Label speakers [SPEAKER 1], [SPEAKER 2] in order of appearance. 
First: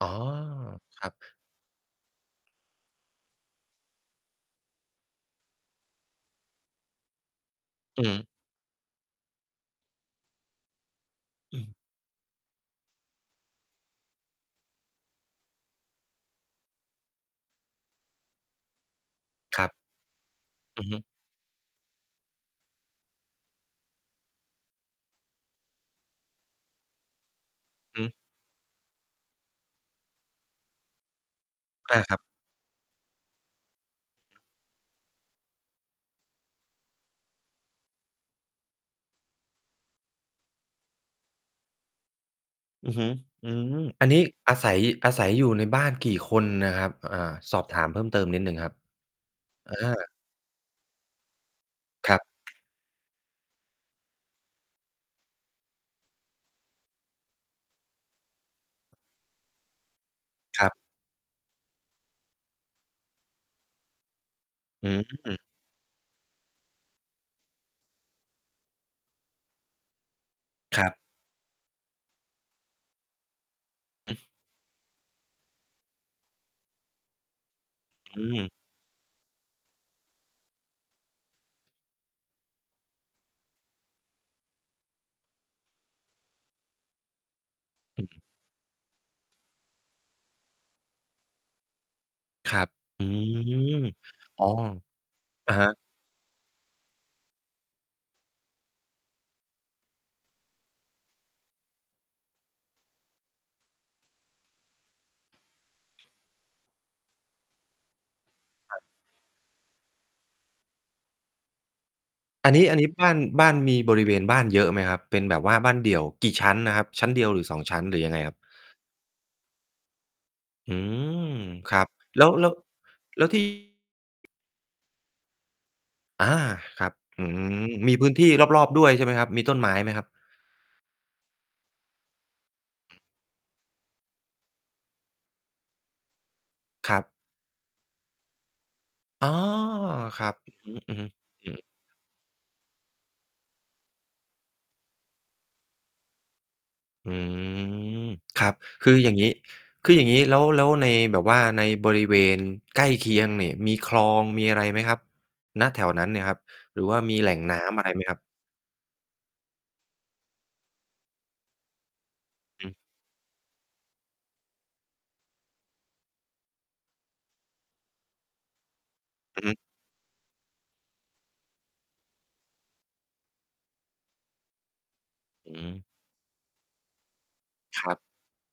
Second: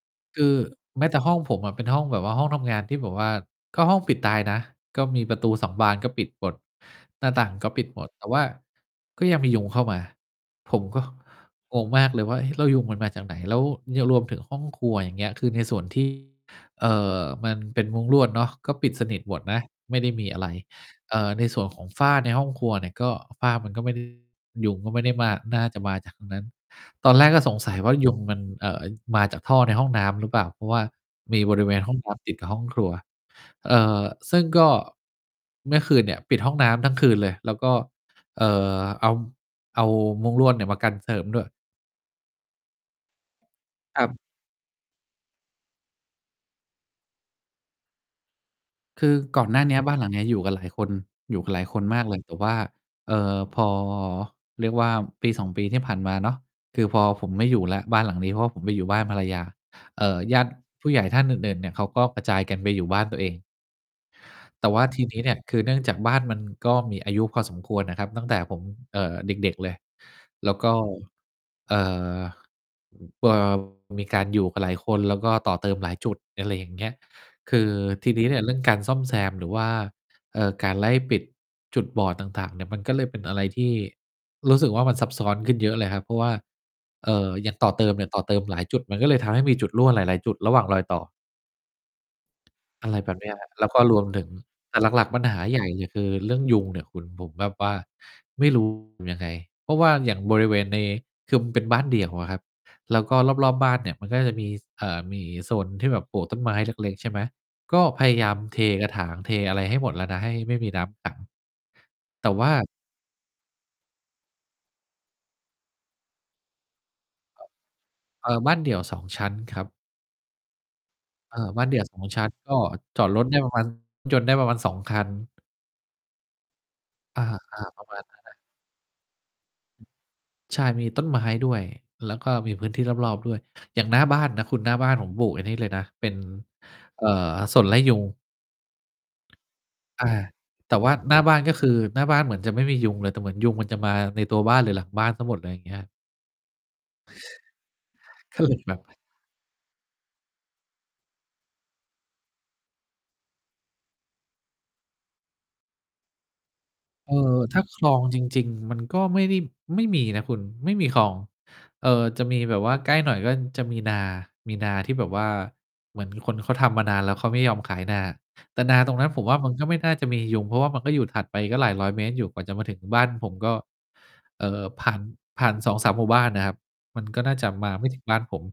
[SPEAKER 1] อ๋อ
[SPEAKER 2] คือแ
[SPEAKER 1] ค
[SPEAKER 2] ม
[SPEAKER 1] ร
[SPEAKER 2] ้
[SPEAKER 1] ั
[SPEAKER 2] แ
[SPEAKER 1] บ
[SPEAKER 2] ต่ห้องผมอะเป็นห้องแบบว่า ห้องทำงานที่แบบว่า ก็ห้องปิดตายนะ ก็มีประตู 2 บานก็ปิดหมด หน้าต่างก็ปิดห
[SPEAKER 1] อ
[SPEAKER 2] ม
[SPEAKER 1] ือ
[SPEAKER 2] ด
[SPEAKER 1] ฮ
[SPEAKER 2] แต
[SPEAKER 1] ึ
[SPEAKER 2] ่ว่าก็ยังมียุงเข้ามา ผมก็
[SPEAKER 1] อืม
[SPEAKER 2] งงมากเลยว่า เอ๊ แล้วยุงมันมาจากไหน? แล้วยังรวมถึงห้องครัว อย่างเงี้ย คือในส่วน ที่ เอ่อ มันเป็นมุ้งลวดเนาะ ก็ปิดสนิทหมดน
[SPEAKER 1] ค
[SPEAKER 2] ะ
[SPEAKER 1] รับ
[SPEAKER 2] ไม่ได้มีอะไร
[SPEAKER 1] อือฮึ
[SPEAKER 2] เอ่อ ในส่วนของฝ้าในห้องครัวเนี่ยก็ ฝ้ามันก็ไม่ ได้ ยุงก็ไม่ได้ม่า น่าจะมาจากตรงนั้น ตอนแรกก็สงสัยว่า
[SPEAKER 1] ฮึ
[SPEAKER 2] ยุงมัน เอ่อ มาจากท่อในห้องน้ำหรือเปล่า? เพราะว่ามีบริเวณห้
[SPEAKER 1] อ
[SPEAKER 2] อง
[SPEAKER 1] า
[SPEAKER 2] น้
[SPEAKER 1] ครับ
[SPEAKER 2] ำ ติดกับห้องครัว เอ่อ ซึ่งก็ เมื่อคืนเนี่ยปิดห้องน้ำทั้งคืนเลย แล้วก็ เอ่อ เอา เอามุ้งลวดเนี่ยมากันเสริมด้วย
[SPEAKER 1] อือฮึ อืม
[SPEAKER 2] ค
[SPEAKER 1] อ
[SPEAKER 2] ร
[SPEAKER 1] ันน
[SPEAKER 2] ับ
[SPEAKER 1] ี้อาศัย อาศัยอยู่ในบ้านกี่คนน่ะครับ? อ่า สอบถามเพิ่มเติมนิดหนึ่งครับ
[SPEAKER 2] คือก่อนหน้า
[SPEAKER 1] อ
[SPEAKER 2] เนี้ย บ้านหลั
[SPEAKER 1] า
[SPEAKER 2] งเนี้ยอยู่กันหลายคน อยู่กันหลายคนมาก
[SPEAKER 1] ค
[SPEAKER 2] เล
[SPEAKER 1] รั
[SPEAKER 2] ย
[SPEAKER 1] บ
[SPEAKER 2] แต่ว่า เอ่อ พอ เรียกว่า 1-2 ปีที่ผ่านมาเนาะ คือพอผมไม่อยู่แล้วบ้านหลังนี้ เพราะว่าผมไปอยู่บ้านภรรยา เอ่อ ญาติ
[SPEAKER 1] ครับ
[SPEAKER 2] ผู้ใหญ่ท่านอื่น ๆ เนี่ยเขาก็กระจายกันไปอยู่บ้านตัวเอง แต่ว่า
[SPEAKER 1] อื้
[SPEAKER 2] ท
[SPEAKER 1] อ
[SPEAKER 2] ีนี้เ
[SPEAKER 1] ฮ
[SPEAKER 2] นี
[SPEAKER 1] ื
[SPEAKER 2] ่
[SPEAKER 1] อ
[SPEAKER 2] ย คือเนื่องจากบ้านมันก็มีอายุพอสมควรน่ะครับ ตั้งแต่ผม เอ่อ เด็ก ๆ เลย แล้วก็
[SPEAKER 1] ครับ
[SPEAKER 2] เอ่อ ป่าว มี
[SPEAKER 1] อื
[SPEAKER 2] กา
[SPEAKER 1] อ
[SPEAKER 2] รอยู่กับหลายคน แล้วก็ต่อเติมหลายจุด อะไรอย่างเงี้ย คือทีน
[SPEAKER 1] อ
[SPEAKER 2] ี้เนี่ย
[SPEAKER 1] ือ
[SPEAKER 2] เรื่องการซ่อมแซม หรือว่า เอ่อ การไล่ปิดจุดบอดต่าง ๆ เนี่ยมันก็เลยเป็นอะไรที่รู้สึกว่า มันซับซ้อนขึ้นเยอะเลยครับ เพราะว่า เอ่อ อย่างต่อเติมเนี่ย
[SPEAKER 1] อื
[SPEAKER 2] ต่
[SPEAKER 1] อ
[SPEAKER 2] อเติมหลายจุด มันก็เลยทำให้มีจุดรั่วหลาย ๆ จุดระหว่างรอยต่อ
[SPEAKER 1] ครับ
[SPEAKER 2] อะไร
[SPEAKER 1] อื
[SPEAKER 2] แบบเนี้ยครับ แล้วก็
[SPEAKER 1] ม
[SPEAKER 2] รวมถึง
[SPEAKER 1] อ้อ
[SPEAKER 2] แต่หลัก ๆ ปัญหา
[SPEAKER 1] อะ
[SPEAKER 2] ใหญ
[SPEAKER 1] ฮ
[SPEAKER 2] ่
[SPEAKER 1] ะ
[SPEAKER 2] เนี่ย คือเรื่องยุงเนี่ยคุณ ผมแบบว่าไม่ รู้ อยู่ยังไง เพราะว่าอย่างบริเวณใน คือมันเป็นบ้านเดี่ยวอะครับ แล้วก็รอบ ๆ บ้านเนี่ยมันก็จะมี เอ่อ มีโซนที่แบบปลูกต้นไม้เล็ก ๆ ใช่ไหม ก็พยายามเท
[SPEAKER 1] ครับ
[SPEAKER 2] กระถางเทอะไรให้หมดแล้วนะ ให้ไม่มีน้ำขัง แต่ว่
[SPEAKER 1] อั
[SPEAKER 2] า
[SPEAKER 1] นนี้ อันนี้บ้าน บ้าน มีบริเวณบ้านเยอะไหมครับ? เป็นแบบว่าบ้านเดี่ยว กี่ชั้นนะครับ? ชั้นเดียวหรือ 2 ชั้น หรือยังไง
[SPEAKER 2] เอ
[SPEAKER 1] คร
[SPEAKER 2] ่
[SPEAKER 1] ับ?
[SPEAKER 2] อ บ้านเดี่ยว 2 ชั้นครับ
[SPEAKER 1] อืม
[SPEAKER 2] เอ่อ บ้านเ
[SPEAKER 1] ค
[SPEAKER 2] ดี
[SPEAKER 1] ร
[SPEAKER 2] ่
[SPEAKER 1] ั
[SPEAKER 2] ยว
[SPEAKER 1] บ
[SPEAKER 2] 2 ช
[SPEAKER 1] แล
[SPEAKER 2] ั
[SPEAKER 1] ้
[SPEAKER 2] ้น
[SPEAKER 1] ว แล้
[SPEAKER 2] ก
[SPEAKER 1] ว
[SPEAKER 2] ็จอดร
[SPEAKER 1] แล้
[SPEAKER 2] ถ
[SPEAKER 1] ว
[SPEAKER 2] ได้
[SPEAKER 1] ที่
[SPEAKER 2] ประมาณ รถยนต์ ได้ประมาณ 2 คัน
[SPEAKER 1] อา ครับ
[SPEAKER 2] อ
[SPEAKER 1] อื
[SPEAKER 2] า
[SPEAKER 1] ม
[SPEAKER 2] ๆ ประ
[SPEAKER 1] ม
[SPEAKER 2] ม
[SPEAKER 1] ี
[SPEAKER 2] าณ
[SPEAKER 1] พื้
[SPEAKER 2] น
[SPEAKER 1] น
[SPEAKER 2] ั้น
[SPEAKER 1] ที
[SPEAKER 2] แ
[SPEAKER 1] ่
[SPEAKER 2] หละ
[SPEAKER 1] รอบ ๆ ด้วยใช่ไหมครับ? มีต้นไม้ไหมครับ?
[SPEAKER 2] ใช่ มีต้นไม้ด้วย แล้วก็มีพื้นที่รอบ ๆ ด้วย อย่างหน้าบ้านนะคุณ หน้าบ้านผมปลูกไอ้นี่เลยนะ เป็น
[SPEAKER 1] คร
[SPEAKER 2] เ
[SPEAKER 1] ั
[SPEAKER 2] อ่
[SPEAKER 1] บ
[SPEAKER 2] อ สนไล่ยุง
[SPEAKER 1] อ๋อ!
[SPEAKER 2] อา
[SPEAKER 1] ครับ
[SPEAKER 2] แต่ว่
[SPEAKER 1] อือฮึ อื
[SPEAKER 2] า
[SPEAKER 1] อฮึ
[SPEAKER 2] หน้าบ้าน
[SPEAKER 1] อื
[SPEAKER 2] ก็
[SPEAKER 1] อ
[SPEAKER 2] คือ หน้าบ้านเหมือนจะไม่มียุงเลย แต่เหมือนยุงมันจะมาในตัวบ้าน หรือหลังบ้านเสียหมด ไรเงี้ย
[SPEAKER 1] อื้อฮือ
[SPEAKER 2] ก
[SPEAKER 1] ค
[SPEAKER 2] ็
[SPEAKER 1] รั
[SPEAKER 2] เล
[SPEAKER 1] บ
[SPEAKER 2] ยแบบ
[SPEAKER 1] คืออย่างงี้ คืออย่างงี้แล้ว แล้วในแบบว่า ในบริเวณใกล้เคียงเนี่ย มีคลองมีอะไรไหมครับ? ณ แถวนั้นเนี่ยครับ หรือว่า
[SPEAKER 2] เอ
[SPEAKER 1] มี
[SPEAKER 2] ่
[SPEAKER 1] แหล่
[SPEAKER 2] อ
[SPEAKER 1] งน
[SPEAKER 2] ถ
[SPEAKER 1] ้
[SPEAKER 2] ้า
[SPEAKER 1] ำ
[SPEAKER 2] ค
[SPEAKER 1] อะ
[SPEAKER 2] ล
[SPEAKER 1] ไร
[SPEAKER 2] อ
[SPEAKER 1] ไหม
[SPEAKER 2] ง
[SPEAKER 1] คร
[SPEAKER 2] จ
[SPEAKER 1] ับ?
[SPEAKER 2] ริง ๆ มันก็ไม่ได้ ไม่มีนะคุณ ไม่มีคลอง เออ จะมีแบบ
[SPEAKER 1] อื
[SPEAKER 2] ว่า
[SPEAKER 1] อ
[SPEAKER 2] ใกล้หน่อยก็จะมีนา มีนาที่แบบว่า เหมือนคนเขาทำมานานแล้ว เขาไม่ยอมขายนา แต่นาตรงนั้นผมว่า
[SPEAKER 1] อือ
[SPEAKER 2] มั
[SPEAKER 1] ฮ
[SPEAKER 2] น
[SPEAKER 1] ึ
[SPEAKER 2] ก็ไม่น่าจะมียุง เพราะว่ามันก็อยู่ถัดไปก็หลายร้อยเมตรอยู่ กว่าจะมาถึงบ้านผมก็ เอ่อ ผ่าน ผ่า
[SPEAKER 1] อ
[SPEAKER 2] น
[SPEAKER 1] ื
[SPEAKER 2] สอง
[SPEAKER 1] ม
[SPEAKER 2] สาม หมู่บ้านน่ะครับ มันก็น่าจะมาไ
[SPEAKER 1] ค
[SPEAKER 2] ม่
[SPEAKER 1] รั
[SPEAKER 2] ถึ
[SPEAKER 1] บ
[SPEAKER 2] งบ้านผม